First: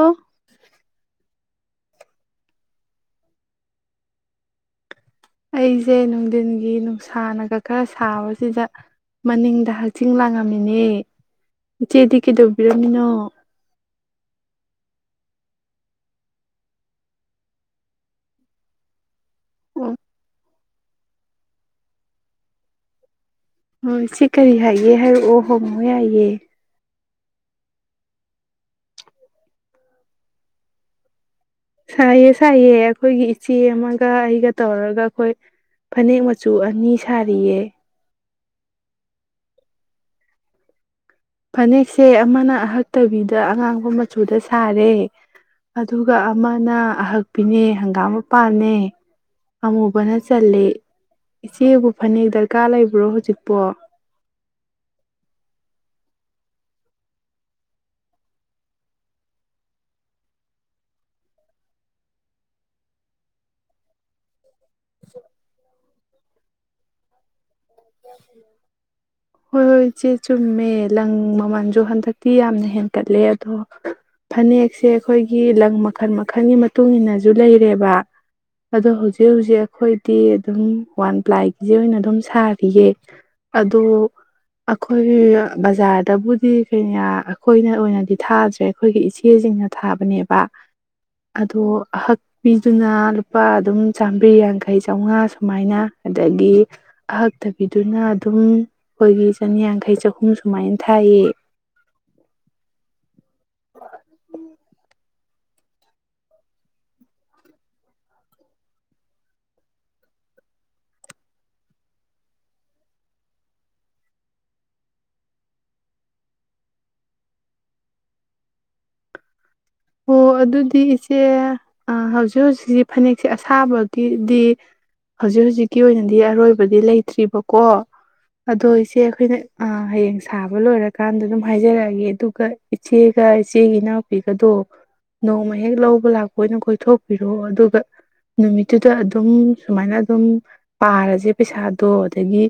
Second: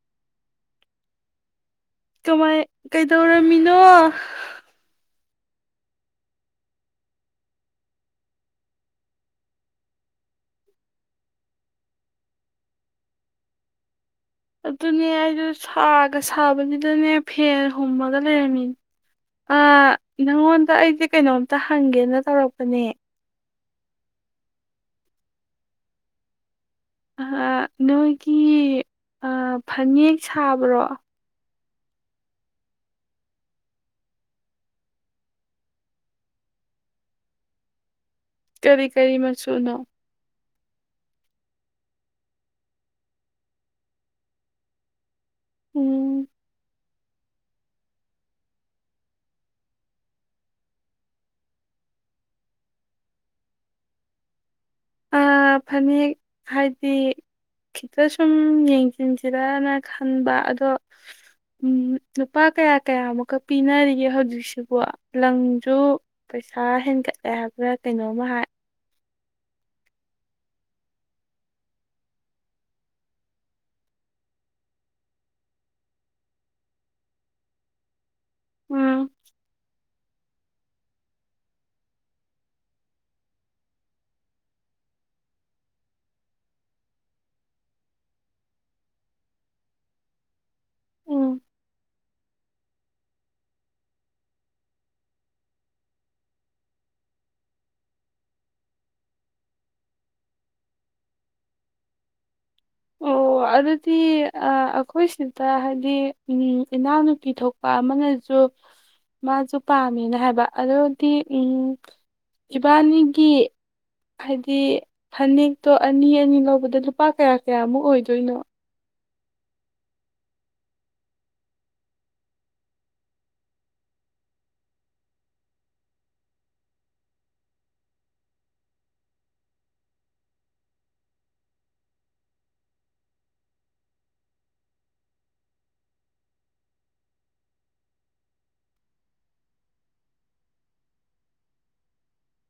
ꯑꯣ ꯀꯃꯥꯏ ꯀꯩꯗꯧꯔꯝꯃꯤꯅꯣ ꯑꯩꯁꯦ ꯅꯨꯡꯊꯤꯟꯒꯤ ꯅꯨꯡꯁꯥꯅꯒ ꯈꯔ ꯁꯥꯕꯁꯤꯗ ꯃꯅꯤꯡꯗ ꯍꯛꯆꯤꯡ ꯂꯥꯡꯉꯝꯃꯤꯅꯦ ꯏꯆꯦꯗꯤ ꯀꯩꯗꯧꯕꯤꯔꯝꯃꯤꯅꯣ ꯑꯗꯨꯅꯦ ꯑꯩꯗꯣ ꯁꯥꯒ ꯁꯥꯕꯅꯤꯗꯅꯦ ꯐꯦꯟ ꯍꯨꯝꯃꯒ ꯂꯩꯔꯝꯃꯤꯅꯦ ꯑ ꯏꯪꯉꯣꯟ ꯑ ꯑꯩꯁꯦ ꯀꯩꯅꯣꯝꯇ ꯍꯪꯒꯦꯅ ꯇꯧꯔꯛꯄꯅꯦ ꯍ ꯁꯤ ꯀꯔꯤ ꯍꯥꯏꯒꯦ ꯍꯥꯏꯔꯛꯑꯣ ꯍꯣꯡꯉꯣ ꯌꯥꯏꯑꯦ ꯅꯣꯏꯒꯤ ꯐꯅꯦꯛ ꯁꯥꯕ꯭ꯔꯣ ꯁꯥꯏꯌꯦ ꯁꯥꯏꯌꯦꯦ ꯑꯩꯈꯣꯏꯒꯤ ꯏꯆꯦ ꯑꯃꯒ ꯑꯩꯒ ꯇꯧꯔꯒ ꯑꯩꯈꯣꯏ ꯐꯅꯦꯛ ꯃꯆꯨ ꯑꯅꯤ ꯁꯥꯔꯤꯌꯦ ꯀꯔꯤ ꯀꯔꯤ ꯃꯆꯨꯅꯣ ꯐꯅꯦꯛꯁꯦ ꯑꯃꯅ ꯑꯍꯛꯇꯕꯤꯗ ꯑꯉꯥꯡꯕ ꯃꯆꯨꯗ ꯁꯥꯔꯦ ꯑꯗꯨꯒ ꯎꯝ ꯑꯃꯅ ꯑꯍꯛꯄꯤꯅꯦ ꯍꯪꯒꯥꯝ ꯃꯄꯥꯟꯅꯦ ꯑꯃꯨꯕꯅ ꯆꯜꯂꯤ ꯏꯆꯦꯕꯨ ꯐꯅꯦꯛ ꯗꯔꯀꯥꯔ ꯂꯩꯕ꯭ꯔꯣ ꯍꯧꯖꯤꯛꯄꯣ ꯐꯅꯦꯛ ꯍꯥꯏꯗꯤ ꯈꯤꯇ ꯁꯨꯝ ꯌꯦꯡꯁꯤꯟꯁꯤꯔꯅ ꯈꯟꯕ ꯑꯗꯣ ꯂꯨꯄꯥ ꯀꯌꯥ ꯀꯌꯥꯃꯨꯛꯀꯛ ꯄꯤꯅꯔꯤꯒꯦ ꯍꯧꯖꯤꯛꯁꯨ ꯋꯥ ꯂꯪꯖꯨ ꯄꯩꯁꯥ ꯍꯦꯟꯒꯠꯂꯦ ꯍꯥꯏ ꯈꯔ ꯀꯩꯅꯣꯝꯃ ꯍꯥꯏ ꯍꯣꯏ ꯍꯣꯏ ꯏꯆꯦ ꯆꯨꯝꯃꯦ ꯂꯪ ꯃꯃꯜꯁꯨ ꯍꯟꯗꯛꯇꯤ ꯌꯥꯝꯅ ꯍꯦꯟꯀꯠꯂꯦ ꯑꯗꯣ ꯐꯅꯦꯛꯁꯦ ꯑꯩꯈꯣꯏꯒꯤ ꯂꯪ ꯃꯈꯜ ꯃꯈꯜꯒꯤ ꯃꯇꯨꯡ ꯏꯟꯅꯁꯨ ꯂꯩꯔꯦꯕ ꯑꯗꯣ ꯎꯝ ꯍꯧꯖꯤꯛ ꯍꯧꯖꯤꯛ ꯑꯩꯈꯣꯏꯗꯤ ꯑꯗꯨꯝ ꯋꯥꯟ ꯄ꯭ꯂꯥꯏꯒꯤꯁꯦ ꯑꯣꯏꯅ ꯑꯗꯨꯝ ꯁꯥꯔ ꯄꯤꯌꯦ ꯑꯗꯣ ꯑꯩꯈꯣꯏ ꯕꯖꯥꯔꯗꯕꯨꯗꯤ ꯀꯩꯌꯥ ꯑꯩꯈꯣꯏꯅ ꯑꯣꯏꯅꯗꯤ ꯊꯥꯗ꯭ꯔꯦ ꯑꯩꯈꯣꯏꯒꯤ ꯏꯆꯦꯁꯤꯡꯅ ꯊꯥꯕꯅꯦꯕ ꯎꯝ ꯑꯗꯣ ꯑꯍꯛꯄꯤꯗꯨꯅ ꯂꯨꯄꯥ ꯑꯗꯨꯝ ꯆꯥꯝꯃ꯭ꯔꯤ ꯌꯥꯡꯈꯩ ꯆꯥꯎꯉꯥ ꯁꯨꯃꯥꯏꯅ ꯑꯗꯒꯤ ꯑꯍꯛ ꯇꯕꯤꯗꯨꯅ ꯑꯗꯨꯝ ꯑꯩꯈꯣꯏꯒꯤ ꯆꯅꯤꯌꯥꯡꯈꯩ ꯆꯍꯨꯝ ꯁꯨꯃꯥꯏꯅ ꯊꯥꯏꯌꯦ ꯑꯣ ꯑꯗꯨꯗꯤ ꯑꯈꯣꯏꯁꯤ ꯗ ꯍꯥꯏꯗꯤ ꯏꯅꯥꯎꯅꯨꯄꯤ ꯊꯣꯛꯄ ꯑꯃꯅꯁꯨ ꯃꯥꯁꯨ ꯄꯥꯝꯃꯦꯅ ꯍꯥꯏꯕ ꯑꯗꯨꯗꯤ ꯏꯕꯥꯅꯤꯒꯤ ꯍꯥꯏꯗꯤ ꯐꯅꯦꯛꯇꯣ ꯑꯅꯤ ꯑꯅꯤ ꯂꯧꯕꯗ ꯂꯨꯄꯥ ꯀꯌꯥ ꯀꯌꯥꯃꯨꯛ ꯑꯣꯏꯗꯣꯏꯅꯣ ꯑꯣ ꯑꯗꯨꯗꯤ ꯏꯆꯦ ꯍꯧꯖꯤꯛ ꯍꯧꯖꯤꯛꯁꯤ ꯐꯅꯦꯛꯁꯦ ꯑꯁꯥꯕꯗꯤꯗꯤ ꯍꯧꯖꯤꯛ ꯍꯧꯖꯤꯛꯀꯤ ꯑꯣꯏꯅꯗꯤ ꯑꯔꯣꯏꯕꯗꯤ ꯂꯩꯇ꯭ꯔꯤꯕꯀꯣ ꯑꯗꯣ ꯏꯆꯦ ꯑꯩꯈꯣꯏꯅ ꯍꯌꯦꯡ ꯁꯥꯕ ꯂꯣꯏꯔꯀꯥꯟꯗ ꯑꯗꯨꯝ ꯍꯥꯏꯖꯔꯛꯑꯒꯦ ꯑꯗꯨꯒ ꯏꯆꯦꯒ ꯏꯆꯦꯒꯤ ꯏꯅꯥꯎꯄꯤꯒꯗꯣ ꯅꯣꯡꯃ ꯍꯦꯛ ꯂꯧꯕ ꯂꯥꯛꯄ ꯑꯣꯏꯅ ꯀꯣꯏꯊꯣꯛꯄꯤꯔꯣ ꯑꯗꯨꯒ ꯅꯨꯃꯤꯠꯇꯨꯗ ꯑꯗꯨꯝ ꯁꯨꯃꯥꯏꯅ ꯑꯗꯨꯝ ꯄꯥꯔꯁꯦ ꯄꯩꯁꯥꯗꯣ ꯑꯗꯒꯤ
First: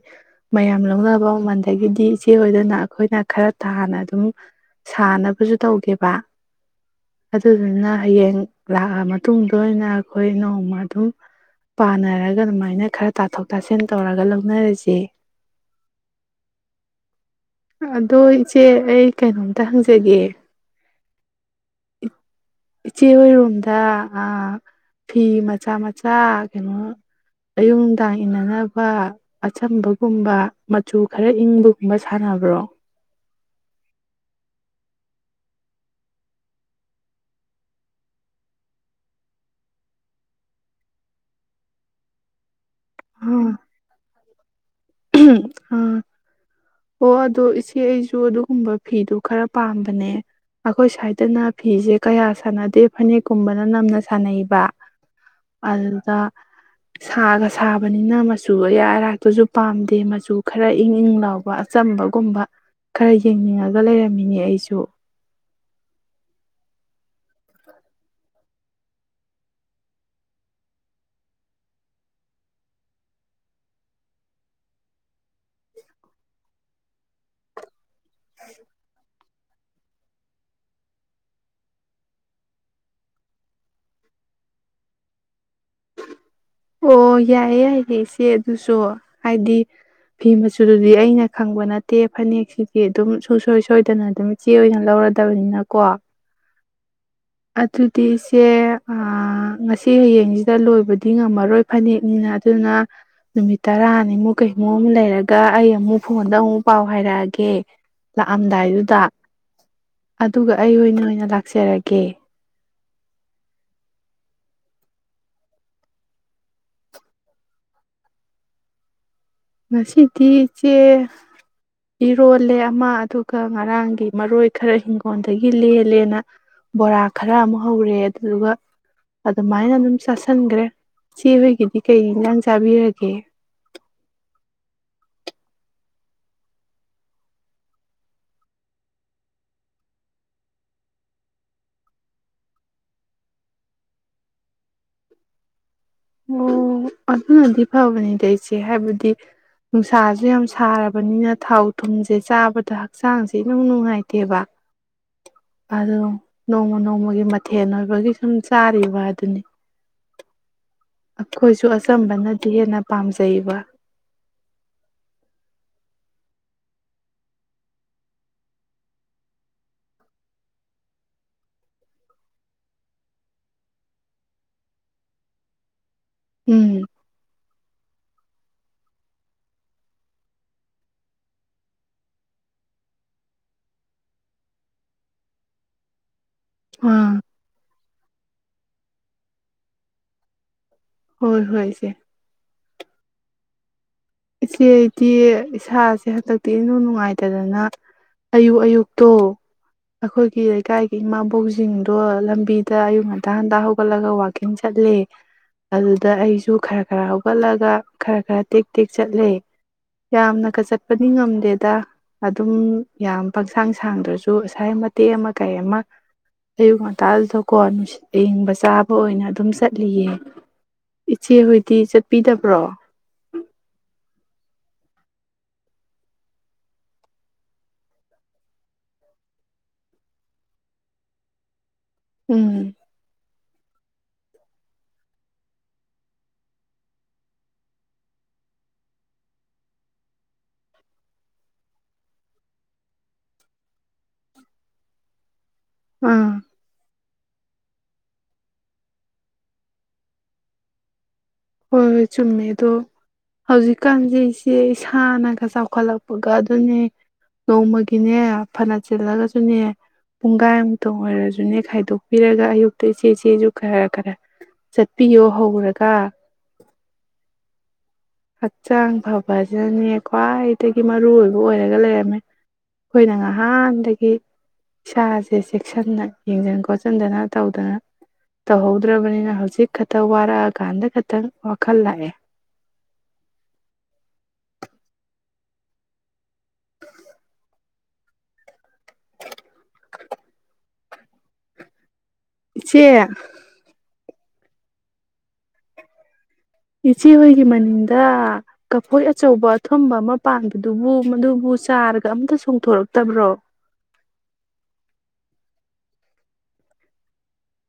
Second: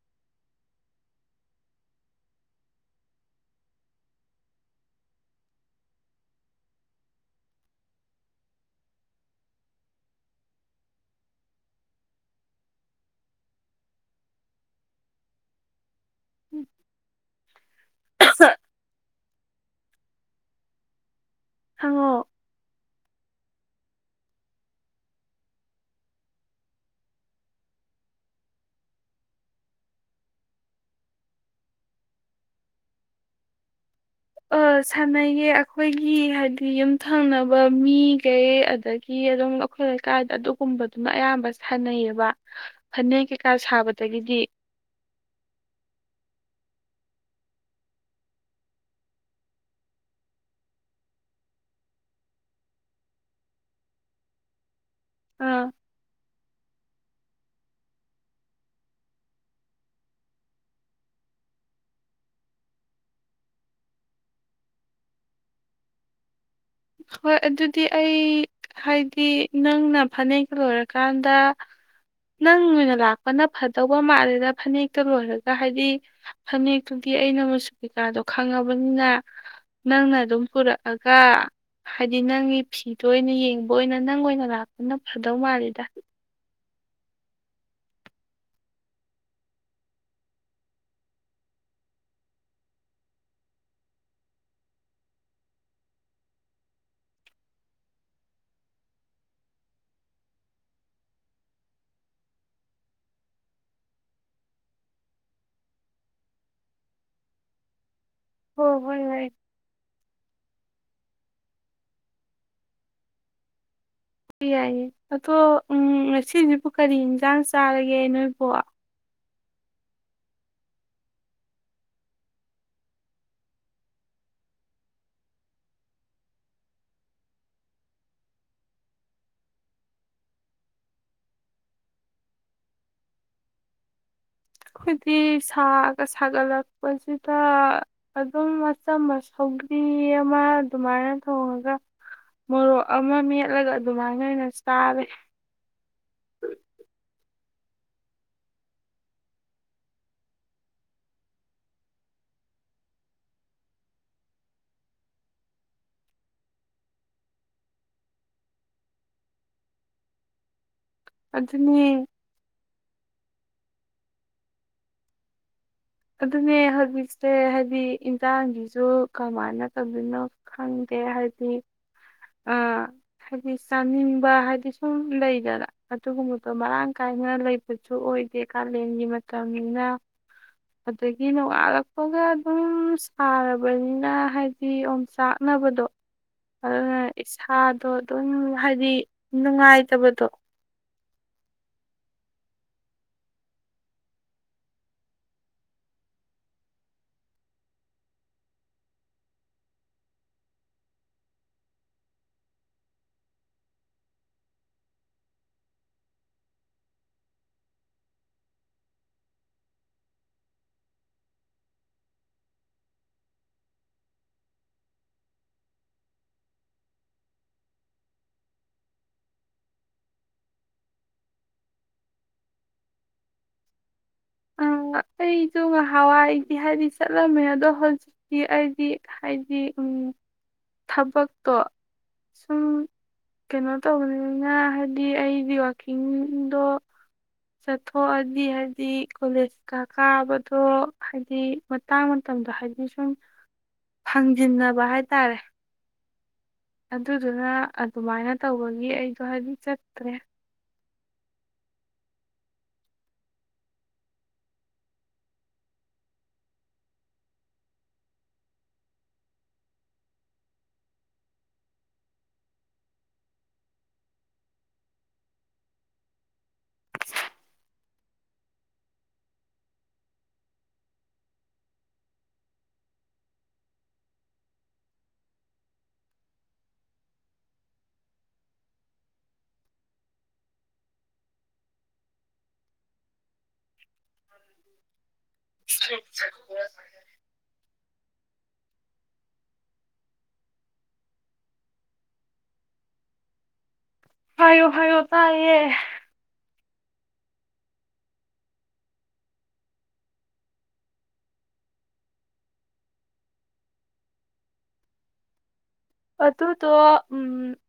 ꯃꯌꯥꯝ ꯂꯧꯅꯕ ꯃꯃꯜꯗꯒꯤꯗꯤ ꯏꯆꯦ ꯍꯣꯏꯗꯅ ꯑꯩꯈꯣꯏꯅ ꯈꯔ ꯇꯥꯅ ꯑꯗꯨꯝ ꯁꯥꯥꯟꯅꯕꯁꯨ ꯇꯧꯒꯦꯕ ꯑꯗꯨꯗꯨꯅ ꯍꯌꯦꯡ ꯂꯥꯛꯑ ꯃꯇꯨꯡꯗ ꯑꯣꯏꯅ ꯑꯩꯈꯣꯏ ꯅꯣꯡꯃ ꯑꯗꯨꯝ ꯄꯥꯅꯔꯒ ꯑꯗꯨꯃꯥꯏꯅ ꯈꯔ ꯇꯥꯊꯣꯛ ꯇꯥꯁꯤꯟ ꯇꯧꯔꯒ ꯂꯧꯅꯔꯁꯦ ꯎꯝ ꯑꯗꯣ ꯏꯆꯦ ꯑꯩ ꯀꯩꯅꯣꯝꯇ ꯍꯪꯖꯒꯦ ꯍꯪꯉꯣ ꯏꯆꯦ ꯑꯣꯏꯔꯣꯝꯗ ꯑꯥ ꯐꯤ ꯃꯆꯥ ꯃꯆꯥ ꯀꯩꯅꯣ ꯑꯌꯨꯛ ꯅꯨꯗꯥꯡ ꯏꯟꯅꯅꯕ ꯑꯆꯝꯕꯒꯨꯝꯕ ꯃꯆꯨ ꯈꯔ ꯏꯪꯕꯒꯨꯝꯕ ꯁꯥꯟꯅꯕ꯭ꯔꯣ ꯑ ꯁꯥꯟꯅꯩꯌꯦ ꯑꯩꯈꯣꯏꯒꯤ ꯍꯥꯏꯗꯤ ꯌꯨꯝꯊꯪꯅꯕ ꯃꯤꯈꯩ ꯑꯗꯒꯤ ꯑꯗꯨꯝ ꯑꯩꯈꯣꯏ ꯂꯩꯀꯥꯏꯗ ꯑꯗꯨꯒꯨꯝꯕꯗꯨꯝ ꯑꯌꯥꯝꯕ ꯁꯥꯟꯅꯩꯌꯦꯕ ꯐꯅꯦꯛ ꯀꯩꯀꯥ ꯑꯥ ꯁꯥꯕꯗꯒꯤꯗꯤ ꯑꯥ ꯑꯣ ꯑꯗꯣ ꯏꯆꯦ ꯑꯩꯁꯨ ꯑꯗꯨꯒꯨꯝꯕ ꯐꯤꯗꯨ ꯈꯔ ꯄꯥꯝꯕꯅꯦ ꯑꯩꯈꯣꯏ ꯁ꯭ꯋꯥꯏꯗꯅ ꯐꯤꯁꯦ ꯀꯌꯥ ꯁꯥꯟꯅꯗꯦ ꯐꯅꯦꯛꯀꯨꯝꯕꯅ ꯅꯝꯅ ꯁꯥꯟꯅꯩꯕ ꯑꯥ ꯑꯗꯨꯗ ꯁꯥꯒꯁ ꯁꯥꯕꯅꯤꯅ ꯃꯆꯨ ꯑꯌꯥ ꯑꯔꯥꯛꯇꯁꯨ ꯄꯥꯝꯗꯦ ꯃꯆꯨ ꯈꯔ ꯏꯪ ꯏꯪ ꯂꯥꯎꯕ ꯑꯆꯝꯕꯒꯨꯝꯕ ꯈꯔ ꯌꯦꯡꯅꯤꯡꯉꯒ ꯂꯩꯔꯝꯃꯤꯅꯦ ꯑꯩꯁꯨ ꯍꯣꯏ ꯑꯗꯨꯗꯤ ꯑꯩ ꯍꯥꯏꯗꯤ ꯅꯪꯅ ꯐꯅꯦꯛꯇꯨ ꯂꯣꯏꯔꯀꯥꯟꯗ ꯅꯪ ꯑꯣꯏꯅ ꯂꯥꯛꯄꯅ ꯐꯗꯧꯕ ꯃꯥꯜꯂꯦꯗ ꯐꯅꯦꯛꯇꯨ ꯂꯣꯏꯔꯒ ꯍꯥꯏꯗꯤ ꯐꯅꯦꯛꯇꯨꯗꯤ ꯑꯩꯅ ꯃꯆꯨ ꯀꯩꯀꯥꯗꯣ ꯈꯪꯉꯕꯅꯤꯅ ꯅꯪꯅ ꯑꯗꯨꯝ ꯄꯨꯔꯛꯑꯒ ꯍꯥꯏꯗꯤ ꯅꯪꯒꯤ ꯐꯤꯗꯣ ꯑꯣꯏꯅ ꯌꯦꯡꯕ ꯑꯣꯏꯅ ꯅꯪ ꯑꯣꯏꯅ ꯂꯥꯛꯄꯅ ꯐꯗꯧ ꯃꯥꯜꯂꯤꯗ ꯑꯣ ꯌꯥꯏꯌꯦ ꯌꯥꯏꯌꯦ ꯏꯆꯦ ꯑꯗꯨꯁꯨ ꯍꯥꯏꯗꯤ ꯐꯤ ꯃꯆꯨꯗꯨꯗꯤ ꯑꯩꯅ ꯈꯪꯕ ꯅꯠꯇꯦ ꯐꯅꯦꯛꯁꯤꯗꯤ ꯑꯗꯨꯝ ꯁꯨꯡꯁꯣꯏ ꯁꯣꯏꯗꯅ ꯑꯗꯨꯝ ꯏꯆꯦ ꯑꯣꯏꯅ ꯂꯧꯔꯗꯕꯅꯤꯅꯀꯣ ꯑꯗꯨꯗꯤ ꯏꯆꯦ ꯉꯁꯤ ꯍꯌꯦꯡꯁꯤꯗ ꯂꯣꯏꯕꯗꯤ ꯉꯝꯃꯔꯣꯏ ꯔꯣꯏ ꯐꯅꯦꯛꯅꯤꯅ ꯑꯗꯨꯅ ꯅꯨꯃꯤꯠ ꯇꯔꯥꯅꯤꯃꯨꯛ ꯀꯔꯤꯅꯣ ꯑꯃ ꯂꯩꯔꯒ ꯑꯩ ꯑꯃꯨꯛ ꯐꯣꯟꯗ ꯑꯃꯨꯛ ꯄꯥꯎ ꯍꯥꯏꯔꯛꯑꯒꯦ ꯍꯣꯏ ꯍꯣꯏ ꯂꯥꯛꯑꯝꯗꯥꯏꯗꯨꯗ ꯍꯣꯏ ꯑꯗꯨꯒ ꯑꯩ ꯑꯣꯏꯅ ꯑꯣꯏꯅ ꯂꯥꯛꯆꯔꯒꯦ ꯌꯥꯏꯌꯦ ꯑꯗꯣ ꯎꯝ ꯉꯁꯤꯁꯤꯕꯨ ꯀꯔꯤ ꯏꯟꯁꯥꯡ ꯆꯥꯔꯒꯦ ꯅꯣꯏꯕꯨ ꯉꯁꯤꯗꯤ ꯏꯆꯦ ꯏꯔꯣꯜꯂꯦ ꯑꯃ ꯑꯗꯨꯒ ꯉꯔꯥꯡꯒꯤ ꯃꯔꯣꯏ ꯈꯔ ꯍꯤꯡꯒꯣꯟꯗꯒꯤ ꯂꯦꯜꯂꯦꯅ ꯕꯣꯔꯥ ꯈꯔ ꯑꯃ ꯍꯧꯔꯦ ꯑꯗꯨꯗꯨꯒ ꯑꯗꯨꯃꯥꯏꯅ ꯑꯗꯨꯝ ꯆꯥꯥꯁꯟꯈꯒꯔꯦ ꯏꯆꯦ ꯍꯣꯏꯒꯤꯗꯤ ꯀꯩ ꯏꯟꯁꯥꯡ ꯆꯥꯕꯤꯔꯒꯦ ꯑꯩꯈꯣꯏꯗꯤ ꯁꯥꯒ ꯁꯥꯒꯠꯂꯛꯄꯁꯤꯗ ꯑꯗꯨꯝ ꯑꯆꯝꯕ ꯁꯧꯒ꯭ꯔꯤ ꯑꯃ ꯑꯗꯨꯃꯥꯏꯅ ꯊꯣꯡꯉꯒ ꯃꯣꯔꯣꯛ ꯑꯃ ꯃꯦꯠꯂꯒ ꯑꯗꯨꯃꯥꯏꯅ ꯑꯣꯏꯅ ꯆꯥꯔꯦ ꯐꯕꯅꯤꯗꯤ ꯑꯩꯆꯦ ꯍꯥꯏꯕꯗꯤ ꯅꯨꯡꯁꯥꯁꯨ ꯌꯥꯝ ꯁꯥꯔꯕꯅꯤꯅ ꯊꯥꯎ ꯊꯨꯝꯁꯦ ꯆꯥꯕꯗ ꯍꯛꯆꯥꯡꯁꯦ ꯏꯅꯨꯡ ꯅꯨꯡꯉꯥꯏꯇꯦꯕ ꯑꯗꯨꯗꯨꯝ ꯅꯣꯡꯃ ꯅꯣꯡꯃꯒꯤ ꯃꯊꯦꯜ ꯑꯣꯏꯕꯒꯤ ꯁꯨꯝ ꯆꯥꯔꯤꯕ ꯍꯥꯏꯗꯨꯅꯤ ꯑꯩꯈꯣꯏꯁꯨ ꯑꯗꯨꯅꯦ ꯑꯆꯝꯕꯅꯗꯤ ꯍꯦꯟꯅ ꯄꯥꯝꯖꯩꯕ ꯑꯗꯨꯅꯦ ꯍꯧꯖꯤꯛꯁꯦ ꯍꯥꯏꯗꯤ ꯏꯟꯖꯥꯡꯁꯤꯁꯨ ꯀꯃꯥꯏꯅ ꯇꯧꯗꯣꯏꯅꯣ ꯈꯪꯗꯦ ꯍꯥꯏꯗꯤ ꯑ ꯍꯥꯏꯗꯤ ꯆꯥꯅꯤꯡꯕ ꯍꯥꯏꯗꯤ ꯁꯨꯝ ꯂꯩꯗꯅ ꯑꯗꯨꯒꯨꯝꯕꯗꯣ ꯎꯝ ꯃꯔꯥꯡ ꯀꯥꯏꯅ ꯂꯩꯕꯁꯨ ꯑꯣꯏꯗꯦ ꯀꯥꯂꯦꯟꯒꯤ ꯃꯇꯝꯅꯤꯅ ꯑꯗꯒꯤ ꯅꯣꯡꯉꯠꯂꯛꯄꯒ ꯑꯗꯨꯝ ꯁꯥꯔꯕꯅꯤꯅ ꯍꯥꯏꯗꯤ ꯌꯣꯡꯆꯥꯛꯅꯕꯗꯣ ꯑꯗꯨꯅ ꯑꯥ ꯏꯁꯥꯗꯣ ꯑꯗꯨꯝ ꯍꯥꯏꯗꯤ ꯅꯨꯡꯉꯥꯏꯇꯕꯗꯣ ꯍꯣꯏ ꯍꯣꯏꯁꯦ ꯏꯆꯦꯗꯤ ꯏꯁꯥꯁꯦ ꯍꯟꯗꯛꯇꯤ ꯏꯅꯅꯨꯡ ꯅꯨꯡꯉꯥꯏꯇꯗꯅ ꯑꯌꯨꯛ ꯑꯌꯨꯛꯇꯣ ꯑꯩꯈꯣꯏꯒꯤ ꯂꯩꯀꯥꯏꯒꯤ ꯏꯃꯥꯕꯣꯛꯁꯤꯡꯗꯣ ꯂꯝꯕꯤꯗ ꯑꯌꯨꯛ ꯉꯟꯇꯥ ꯍꯟꯇꯥ ꯍꯧꯒꯠꯂꯒ ꯋꯥꯋꯥꯛꯀꯤꯡ ꯆꯠꯂꯦ ꯑꯗꯨꯗ ꯑꯩꯁꯨ ꯈꯔ ꯈꯔ ꯍꯧꯒꯠꯂꯒ ꯈꯔ ꯈꯔ ꯇꯦꯛ ꯇꯦꯛ ꯆꯠꯂꯦ ꯌꯥꯝꯅꯀ ꯆꯠꯄꯗꯤ ꯉꯝꯗꯦꯗ ꯑꯗꯨꯝ ꯌꯥꯝ ꯄꯪꯁꯥꯡ ꯁꯥꯡꯗ꯭ꯔꯁꯨ ꯉꯁꯥꯏ ꯃꯇꯦꯛ ꯑꯃ ꯀꯩ ꯑꯃ ꯑꯌꯨꯛ ꯉꯟꯇꯥꯗꯀꯣꯠ ꯑꯌꯡꯕ ꯆꯥꯕ ꯑꯣꯏꯅ ꯑꯗꯨꯝ ꯆꯠꯂꯤꯌꯦ ꯏꯆꯦ ꯍꯗꯤ ꯆꯠꯄꯤꯗꯕ꯭ꯔꯣ ꯑ ꯑꯩꯁꯨ ꯉꯍꯥꯟꯋꯥꯏꯗꯤ ꯍꯥꯏꯗꯤ ꯆꯠꯂꯝꯃꯦ ꯑꯗꯣ ꯍꯧꯖꯤꯛꯇꯤ ꯑꯩꯗꯤ ꯍꯥꯏꯗꯤ ꯎꯝ ꯊꯕꯛꯇꯣ ꯎꯝ ꯁꯨꯝ ꯀꯩꯅꯣ ꯇꯧꯕꯅꯤꯅ ꯍꯥꯏꯗꯤ ꯑꯩꯗꯤ ꯋꯀꯤꯡꯗꯣ ꯆꯠꯊꯣꯛꯑꯗꯤ ꯍꯥꯏꯗꯤ ꯀꯣꯂꯦꯖꯀ ꯀꯥꯕꯗꯣ ꯍꯥꯏꯗꯤ ꯃꯇꯥꯡ ꯃꯇꯝꯗꯣ ꯍꯥꯏꯗꯤ ꯁꯨꯝ ꯐꯪꯖꯤꯟꯅꯕ ꯍꯥꯏꯇꯥꯔꯦ ꯑꯥ ꯑꯗꯨꯗꯨꯅ ꯑꯗꯨꯃꯥꯏꯅ ꯇꯧꯕꯒꯤ ꯑꯩꯗꯣ ꯍꯥꯏꯗꯤ ꯆꯠꯇ꯭ꯔꯦ ꯍꯣꯏ ꯍꯣꯏ ꯆꯨꯝꯃꯦ ꯑꯗꯣ ꯍꯧꯖꯤꯛꯀꯥꯟꯁꯦ ꯏꯆꯦ ꯏꯁꯥꯅꯒ ꯆꯥꯎꯈꯠꯂꯛꯄꯒ ꯑꯗꯨꯅꯦ ꯅꯣꯡꯃꯒꯤꯅꯦ ꯐꯅ ꯆꯤꯜꯂꯒꯁꯨꯅꯦ ꯄꯨꯡꯈꯥꯏ ꯑꯃꯨꯛꯇꯪ ꯑꯣꯏꯔꯁꯨꯅꯦ ꯈꯥꯏꯗꯣꯛꯄꯤꯔꯒ ꯑꯌꯨꯛꯇ ꯏꯆꯦ ꯏꯆꯦꯁꯨ ꯈꯔ ꯈꯔ ꯆꯠꯄꯤꯌꯣ ꯍꯧꯔꯒ ꯍꯛꯆꯥꯡ ꯐꯕꯁꯤꯅꯅꯦ ꯈ꯭ꯋꯥꯏꯗꯒꯤ ꯃꯔꯨꯑꯣꯏꯕ ꯑꯣꯏꯔꯒ ꯂꯩꯔꯝꯃꯦ ꯑꯩꯈꯣꯏꯅ ꯉꯍꯥꯟꯗꯒꯤ ꯏꯁꯥꯁꯦ ꯆꯦꯛꯁꯤꯟꯅ ꯌꯦꯡꯁꯤꯟ ꯈꯣꯠꯆꯤꯟꯗꯅ ꯇꯧꯗꯅ ꯇꯧꯍꯧꯗ꯭ꯔꯕꯅꯤꯅ ꯍꯧꯖꯤꯛ ꯈꯛꯇ ꯋꯥꯔꯛꯑꯀꯥꯟꯗ ꯈꯤꯇꯪ ꯋꯥꯈꯜ ꯂꯥꯛꯑꯦ ꯑ [unintelligible] ꯁꯤꯦ ꯍꯥꯏꯌꯣ ꯍꯥꯏꯌꯣ ꯇꯥꯏꯌꯦ ꯏꯆꯦ ꯍꯣꯏꯒꯤ ꯃꯅꯤꯡꯗ ꯀꯐꯣꯏ ꯑꯆꯧꯕ ꯑꯊꯨꯝꯕ ꯑꯃ ꯄꯥꯟꯕꯗꯨꯕꯨ ꯃꯗꯨꯕꯨ ꯆꯥꯔꯒ ꯑꯝꯇ ꯆꯣꯡꯊꯣꯔꯛꯇꯕ꯭ꯔꯣ ꯑꯗꯨꯗꯣ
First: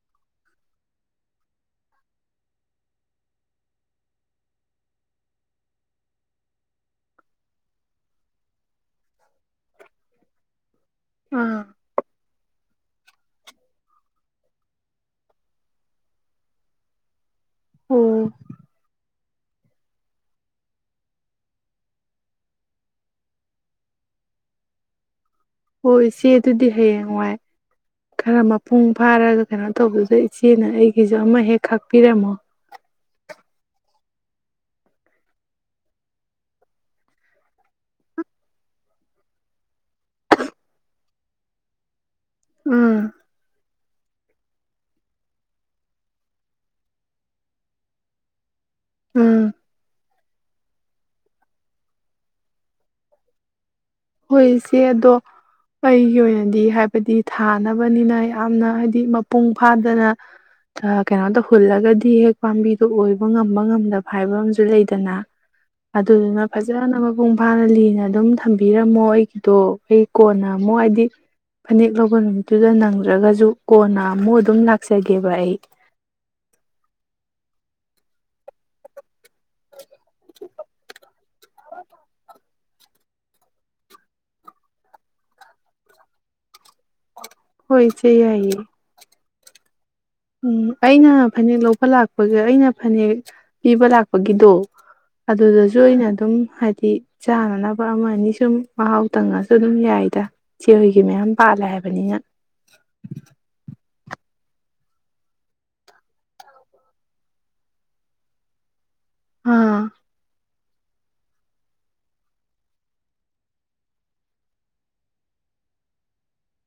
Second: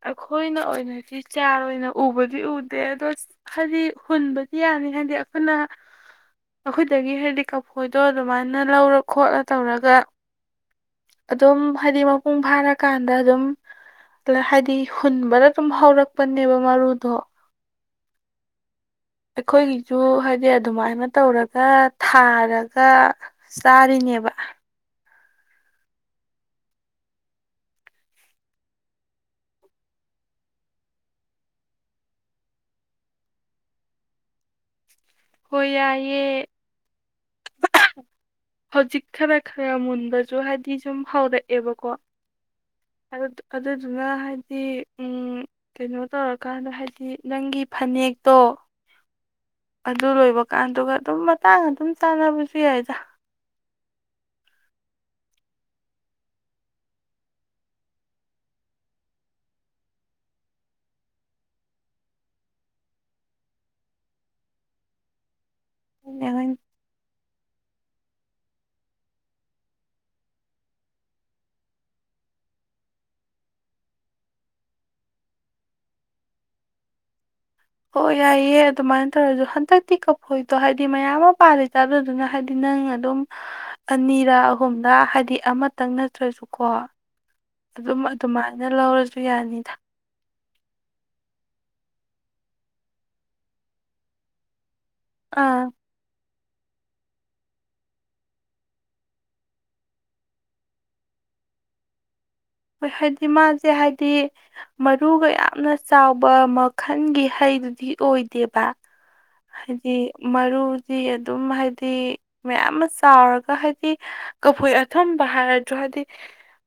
ꯑꯩꯈꯣꯏꯅ ꯑꯣꯏꯅꯗꯤ ꯆꯥꯔ ꯑꯣꯏꯅ ꯎꯕꯗꯤ ꯎꯗꯦ ꯑꯗꯣ ꯍꯥꯏꯗꯤ ꯍꯨꯟꯕꯗꯤ ꯌꯥꯅꯤ ꯍꯥꯏꯗꯤ ꯑꯩꯈꯣꯏꯅ ꯑꯩꯈꯣꯏꯗꯒꯤ ꯍꯥꯏꯗꯤ ꯀꯐꯣꯏꯗꯣ ꯑꯗꯨꯃꯥꯏꯅ ꯂꯧꯔ ꯈꯣꯠꯂ ꯇꯧꯔꯒ ꯑꯗꯨꯝ ꯑꯥ ꯍꯥꯏꯗꯤꯃꯛ ꯎꯚꯥꯠ ꯀꯥꯟꯗ ꯑꯗꯨꯝ ꯍꯥꯏꯗꯤ ꯍꯨꯟꯕꯅ ꯑꯗꯨꯝ ꯍꯧꯔꯛꯄꯅꯦꯕ ꯃꯔꯨꯗꯣ ꯑꯣ ꯑꯩꯈꯣꯏꯒꯤꯁꯨ ꯍꯥꯏꯗꯤ ꯑꯗꯨꯃꯥꯏꯅ ꯇꯧꯔꯒ ꯊꯥꯔꯒ ꯆꯥꯔꯤꯅꯦꯕ ꯑꯣ ꯏꯆꯦꯗꯨꯗꯤ ꯍꯌꯦꯡꯋꯥꯏ ꯈꯔ ꯃꯄꯨꯡ ꯐꯥꯔꯒ ꯀꯩꯅꯣ ꯇꯧꯕꯗ ꯏꯆꯦꯅ ꯑꯩꯒꯤꯁꯨ ꯑꯃ ꯍꯦꯛ ꯈꯥꯛꯄꯤꯔꯝꯃꯣ ꯍꯥꯏ ꯌꯦꯦ ꯍꯧꯖꯤꯛ ꯈꯔ ꯈꯔ ꯃꯨꯟꯕꯁꯨ ꯍꯥꯏꯗꯤ ꯁꯨꯝ ꯍꯧꯔꯛꯑꯦꯕꯀꯣ ꯎꯝ ꯑꯗꯨ ꯑꯗꯨ ꯑꯗꯨꯅ ꯍꯥꯏꯗꯤ ꯎ ꯀꯩꯅꯣ ꯇꯧꯔꯀꯥꯟꯗ ꯍꯥꯏꯗꯤ ꯅꯪꯒꯤ ꯐꯅꯦꯛꯇꯣ ꯎꯝ ꯑꯗꯨ ꯂꯣꯏꯕꯀꯥꯟꯗꯨꯒ ꯑꯗꯨꯝ ꯇꯥꯡ ꯑꯗꯨꯝ ꯆꯥꯟꯅꯕꯁꯨ ꯌꯥꯏꯗ ꯍꯣꯏ ꯏꯆꯦ ꯑꯗꯣ ꯑꯩꯒꯤ ꯑꯣꯏꯅꯗꯤ ꯍꯥꯏꯕꯗꯤ ꯊꯥꯅꯕꯅꯤꯅ ꯌꯥꯝꯅ ꯍꯥꯏꯗꯤ ꯃꯄꯨꯡ ꯐꯥꯗꯅ ꯀꯩꯅꯣ ꯇꯧꯍꯨꯜꯂꯒꯗꯤ ꯍꯦꯛ ꯄꯥꯝꯕꯤꯗꯣ ꯑꯣꯏꯕ ꯉꯝꯕ ꯉꯝꯗꯕ ꯍꯥꯏꯕ ꯑꯝꯨ ꯂꯩꯗꯅ ꯑꯗꯨꯗꯨꯅ ꯐꯅꯦꯛ ꯐꯖꯅ ꯃꯄꯨꯡ ꯐꯥꯅ ꯂꯤꯅ ꯑꯗꯨꯝ ꯊꯝꯕꯤꯔꯝꯃꯣ ꯑꯩꯒꯤꯗꯣ ꯑꯩ ꯀꯣꯟꯅ ꯑꯃꯨꯛ ꯍꯥꯏꯗꯤ ꯐꯅꯦꯛ ꯂꯧꯕ ꯅꯨꯃꯤꯠꯇꯨꯗ ꯅꯪꯗ꯭ꯔꯒꯁꯨ ꯀꯣꯟꯅ ꯑꯃꯨꯛ ꯑꯗꯨꯝ ꯂꯥꯛꯆꯒꯦꯕ ꯑꯩ ꯑꯣ ꯌꯥꯏꯑꯌꯦ ꯑꯗꯨꯥꯏꯅ ꯇꯧꯔꯖꯣ ꯍꯟꯇ ꯇꯤ ꯀꯞ ꯍꯣꯏꯗꯣ ꯍꯥꯏꯗꯤ ꯃꯌꯥꯝ ꯑꯃ ꯄꯥꯜꯂꯤ ꯆꯥ ꯑꯗꯨꯗꯨꯅ ꯍꯥꯏꯗꯤ ꯅꯪ ꯑꯗꯨꯝ ꯑꯅꯤꯔꯛ ꯑꯍꯨꯝꯗ ꯍꯥꯏꯗꯤ ꯑꯃꯇꯪ ꯅꯠꯇ꯭ꯔꯁꯨꯀꯣ ꯍꯣꯏ ꯑꯗꯨꯝ ꯏꯆꯦ ꯌꯥꯏꯌꯦ ꯑꯗꯨꯃꯥꯏꯅ ꯂꯧꯔꯁꯨ ꯁꯨ ꯌꯥꯅꯤꯗ ꯎꯝ ꯑꯩꯅ ꯐꯅꯦꯛ ꯂꯧꯕ ꯂꯥꯛꯄꯒꯤ ꯑꯩꯅ ꯐꯅꯦꯛ ꯄꯤꯕ ꯂꯥꯛꯄꯒꯤꯗꯣ ꯑꯥ ꯑꯗꯨꯗꯁꯨ ꯑꯩꯅ ꯑꯗꯨꯝ ꯍꯥꯏꯗꯤ ꯆꯥꯅꯅꯕ ꯑꯃ ꯑꯅꯤ ꯁꯨꯝ ꯃꯍꯥꯎ ꯇꯪꯉꯁꯨ ꯑꯗꯨꯝ ꯌꯥꯏꯗ ꯆꯦꯍꯣꯏꯒꯤ ꯃꯌꯥꯝ ꯄꯥꯜꯂꯦ ꯍꯥꯏꯕꯅꯤꯅ ꯇ ꯃꯔꯨꯒ ꯌꯥꯝꯅ ꯆꯥꯎꯕ ꯃꯈꯜꯒꯤ ꯍꯩꯗꯨꯗꯤ ꯑꯣꯏꯗꯦꯕ ꯑꯥ ꯍꯥꯏꯗꯤ ꯃꯔꯨ ꯗꯤ ꯑꯗꯨꯝ ꯍꯥꯏꯗꯤ ꯃꯌꯥꯝ ꯑꯃ ꯆꯥꯎꯔꯒ ꯍꯥꯏꯗꯤ ꯀꯐꯣꯏ ꯑꯊꯨꯝꯕ ꯍꯥꯏꯔꯁꯨꯣ ꯍꯥꯏꯗꯤ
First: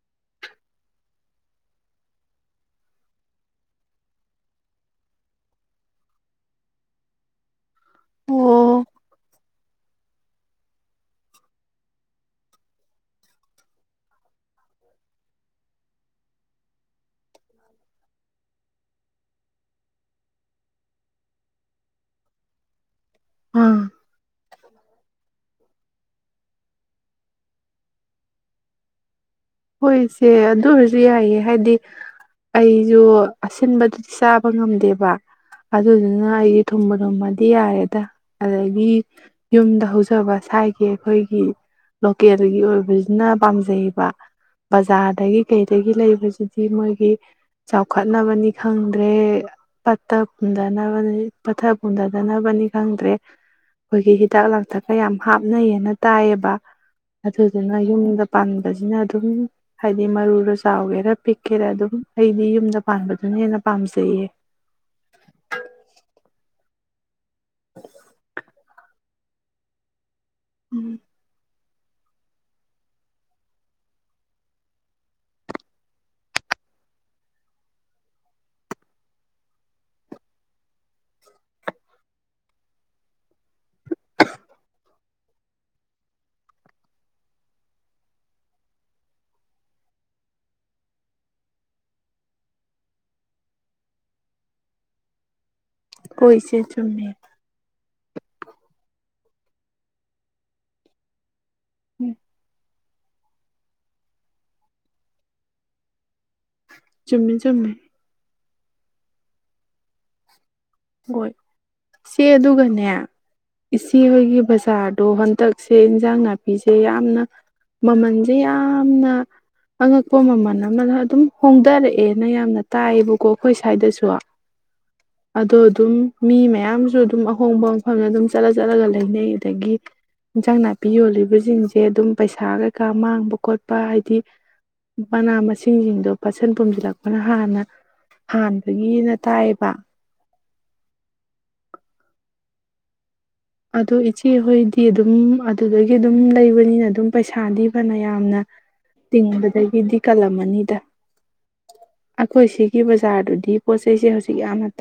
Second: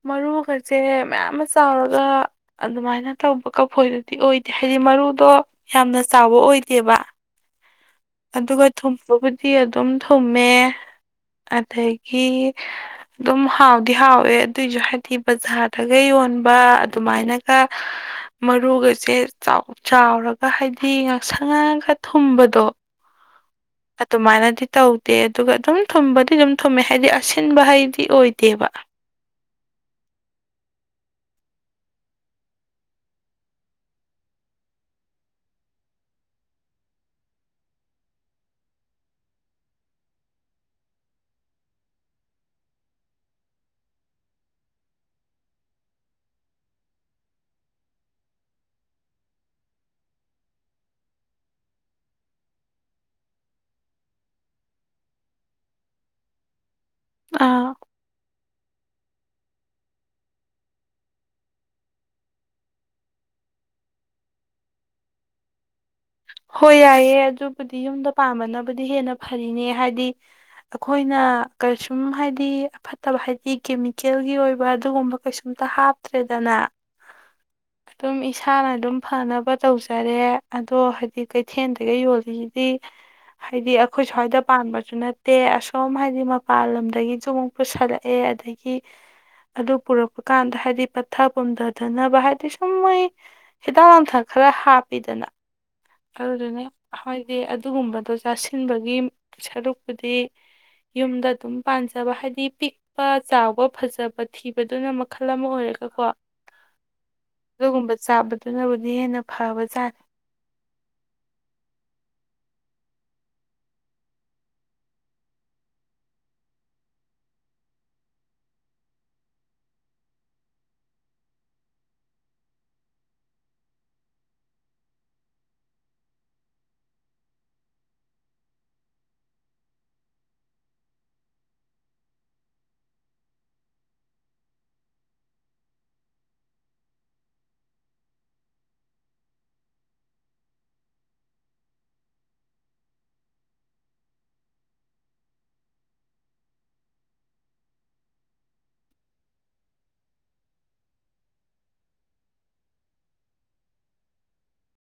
ꯃꯔꯨꯒ ꯀꯁꯦ ꯃꯌꯥꯝ ꯑꯃ ꯆꯥꯎꯔꯒ ꯑꯗꯨꯃꯥꯏꯅ ꯇꯧꯕ ꯀꯐꯣꯏꯗꯨꯗꯤ ꯑꯣꯏꯗꯦ ꯍꯥꯏꯗꯤ ꯃꯔꯨꯗꯣ ꯌꯥꯝꯅ ꯆꯥꯎꯕ ꯑꯣꯏꯗꯦꯕ ꯑꯗꯨꯒ ꯑꯣ ꯊꯨꯝꯕꯕꯨꯗꯤ ꯑꯗꯨꯝ ꯊꯨꯝꯃꯦ ꯑꯗꯒꯤ ꯑꯗꯨꯝ ꯍꯥꯎꯗꯤ ꯍꯥꯎꯋꯦ ꯑꯗꯨꯏꯁꯨ ꯍꯥꯏꯗꯤ ꯕꯖꯥꯔꯗꯒ ꯌꯣꯟꯕ ꯑꯗꯨꯃꯥꯏꯅꯒ ꯃꯔꯨꯒꯩꯁꯦ ꯆꯥꯎꯔꯒ ꯍꯥꯏꯗꯤ ꯉꯥꯛꯁꯪ ꯉꯥꯡꯒ ꯊꯨꯝꯕꯗꯣ ꯑꯥ ꯑꯗꯨꯃꯥꯏꯅꯗꯤ ꯇꯧꯗꯦ ꯑꯗꯨꯒ ꯑꯗꯨꯝ ꯊꯨꯝꯕꯗꯤ ꯑꯗꯨꯝ ꯊꯨꯝꯃꯦ ꯍꯥꯏꯗꯤ ꯑꯁꯤꯟꯕ ꯍꯩꯗꯤ ꯑꯣꯏꯗꯦꯕ ꯍꯣꯏ ꯏꯆꯦ ꯑꯗꯨ ꯑꯣꯏꯔꯁꯨ ꯌꯥꯏꯑ ꯍꯥꯏꯗꯤ ꯑꯩꯁꯨ ꯑꯁꯤꯟꯕꯗꯨꯗꯤ ꯆꯥꯕ ꯉꯝꯗꯦꯕ ꯑꯗꯨꯗꯨꯅ ꯑꯩꯁ ꯊꯨꯝꯕ ꯊꯨꯝꯃꯗꯤ ꯌꯥꯔꯦꯗ ꯑꯗꯒꯤ ꯌꯨꯝꯗ ꯍꯧꯖꯕ ꯁ꯭ꯋꯥꯏꯒꯤ ꯑꯩꯈꯣꯏꯒꯤ ꯂꯣꯀꯦꯜꯒꯤ ꯑꯣꯏꯕꯕꯁꯤꯅ ꯄꯥꯝꯖꯩꯌꯦꯕ ꯕꯖꯥꯔꯗꯒꯤ ꯀꯩꯗꯒꯤ ꯂꯩꯕꯁꯤꯗꯤ ꯃꯣꯏꯒꯤ ꯆꯥꯎꯈꯠꯅꯕꯅꯤ ꯈꯪꯗ꯭ꯔꯦ ꯄꯠꯇꯊꯅꯕ ꯄꯠꯊ ꯄꯨꯝꯊꯗꯅꯕꯅꯤ ꯈꯪꯗ꯭ꯔꯦ ꯑꯩꯈꯣꯏꯒꯤ ꯍꯤꯗꯥꯛ ꯂꯥꯡꯊꯛꯀ ꯌꯥꯝ ꯍꯥꯞꯅꯩꯌꯦꯅ ꯇꯥꯏꯑꯕ ꯑꯥ ꯑꯗꯨꯗꯨꯅ ꯌꯨꯝꯗ ꯄꯥꯟꯕꯁꯦ ꯎ ꯑꯗꯨꯝ ꯍꯥꯏꯗꯤ ꯃꯔꯨꯔ ꯆꯥꯎꯒꯦꯔ ꯄꯤꯛꯀꯦꯔ ꯑꯗꯨꯝ ꯑꯩꯗꯤ ꯌꯨꯝꯗ ꯄꯥꯟꯕꯗꯨꯅ ꯍꯦꯟꯅ ꯄꯥꯝꯖꯩꯌꯦ ꯍꯣꯏ ꯌꯥꯏꯌꯦꯦ ꯑꯗꯨꯕꯨꯗꯤ ꯌꯨꯝꯗ ꯄꯥꯝꯕꯅꯕꯨꯗꯤ ꯍꯦꯟꯅ ꯐꯔꯤꯅꯦ ꯍꯥꯏꯗꯤ ꯎꯝ ꯑꯩꯈꯣꯏꯅ ꯀꯩꯁꯨꯝ ꯍꯥꯏꯗꯤ ꯑꯐꯠꯇꯕ ꯍꯥꯏꯗꯤ ꯀꯦꯃꯤꯀꯦꯜꯒꯤ ꯑꯣꯏꯕ ꯑꯗꯨꯒꯨꯝꯕ ꯀꯩꯁꯨꯝꯇ ꯍꯥꯞꯇ꯭ꯔꯦꯗꯅ ꯑꯗꯨꯝ ꯏꯁꯥꯅ ꯑꯗꯨꯝ ꯐꯅꯕ ꯇꯧꯖꯔꯦ ꯑꯗꯣ ꯍꯥꯏꯗꯤ ꯀꯩꯊꯦꯜꯗꯒ ꯌꯣꯜꯂꯤꯁꯤꯗꯤ ꯍꯥꯏꯗꯤ ꯑꯩꯈꯣꯏ ꯁ꯭ꯋꯥꯏꯗ ꯄꯥꯟꯕꯁꯨ ꯅꯠꯇꯦ ꯑꯁꯣꯝ ꯍꯥꯏꯗꯤ ꯃꯄꯥꯟ ꯂꯝꯗꯒꯤꯁꯨ ꯑꯃꯨꯛ ꯄꯨꯁꯜꯂꯛꯑꯦ ꯑꯗꯒꯤ ꯑꯗꯨ ꯄꯨꯔꯛꯄ ꯀꯥꯟꯗ ꯍꯥꯏꯗꯤ ꯄꯠꯊ ꯄꯨꯝꯊꯗꯅꯕ ꯍꯥꯏꯗꯤ ꯁꯨꯝ ꯃꯣꯏ ꯍꯤꯗꯥꯛ ꯂꯥꯡꯊꯛ ꯈꯔ ꯍꯥꯞꯄꯤꯗꯅ ꯍꯣꯏ ꯏꯆꯦ ꯑꯗꯨꯗꯨꯅꯦ ꯆꯨꯝꯃꯦ ꯍꯥꯏꯣꯏꯗꯤ ꯑꯗꯨꯒꯨꯝꯕꯗ ꯆꯥꯁꯤꯟꯕꯒꯤ ꯁꯔꯨꯛꯄꯨꯗꯤ ꯌꯨꯝꯗ ꯑꯗꯨꯝ ꯄꯥꯟꯖꯕ ꯎꯝ ꯍꯥꯏꯗꯤ ꯄꯤꯛ ꯀ ꯆꯥꯎꯕ ꯐꯖꯕ ꯊꯤꯕꯗꯨꯅ ꯃꯈꯜ ꯑꯃ ꯑꯣꯏꯔꯒꯀꯣ ꯆꯨꯝꯃꯦ ꯆꯨꯝꯃꯦ ꯑꯗꯨꯒꯨꯝꯕ ꯆꯕ ꯑꯗꯨꯅꯕꯨꯗꯤ ꯍꯦꯟꯅ ꯐꯕꯖꯥꯠ ꯍꯣꯏ ꯏꯆꯦ ꯑꯗꯨꯒꯅꯦ ꯏꯆꯦ ꯍꯣꯏꯒꯤ ꯕꯖꯥꯔꯗꯣ ꯍꯟꯇꯛꯁꯦ ꯏꯟꯁꯥꯡ ꯅꯥꯄꯤꯁꯦ ꯌꯥꯝꯅ ꯃꯃꯜꯁꯦ ꯌꯥꯝꯅ ꯑꯉꯛꯄ ꯃꯃꯜ ꯑꯃꯗ ꯑꯗꯨꯝ ꯍꯣꯡꯊꯔꯛꯑꯦꯅ ꯌꯥꯝꯅ ꯇꯥꯏꯌꯦꯕꯀꯣ ꯑꯩꯈꯣꯏ ꯁ꯭ꯋꯥꯏꯗꯁꯨ ꯑꯗꯣ ꯑꯗꯨꯝ ꯃꯤ ꯃꯌꯥꯝꯁꯨ ꯑꯗꯨꯝ ꯑꯍꯣꯡꯕ ꯃꯐꯝꯗ ꯑꯗꯨꯝ ꯆꯠꯂ ꯆꯠꯂꯒ ꯂꯩꯅꯩ ꯑꯗꯒꯤ ꯏꯟꯖꯥꯡ ꯅꯥꯄꯤ ꯌꯣꯜꯂꯤꯕꯁꯤꯡꯁꯦ ꯑꯗꯨꯝ ꯄꯩꯁꯥ ꯀꯩꯀꯥ ꯃꯥꯡꯕ ꯈꯣꯠꯄ ꯍꯥꯏꯗꯤ ꯃꯅꯥ ꯃꯁꯤꯡꯁꯤꯡꯗꯣ ꯄꯥꯠꯁꯟ ꯄꯣꯝꯁꯤꯜꯂꯛꯄꯅ ꯍꯥꯟꯅ ꯍꯥꯟꯕꯒꯤꯅ ꯇꯥꯏꯌꯦꯕ ꯑꯗꯣ ꯏꯆꯦꯍꯣꯏꯗꯤ ꯑꯗꯨꯝ ꯑꯗꯨꯗꯒꯤ ꯑꯗꯨꯝ ꯂꯩꯕꯅꯤꯅ ꯑꯗꯨꯝ ꯄꯩꯁꯥꯗꯤ ꯐꯅ ꯌꯥꯝꯅ ꯇꯤꯡꯕꯗꯒꯤꯗꯤ ꯀꯜꯂꯝꯃꯅꯤꯗ ꯑꯩꯈꯣꯏ ꯁꯤꯒꯤ ꯕꯖꯥꯔꯗꯨꯗꯤ ꯄꯣꯠ ꯆꯩꯁꯦ ꯍꯧꯖꯤꯛ ꯌꯥꯝꯅ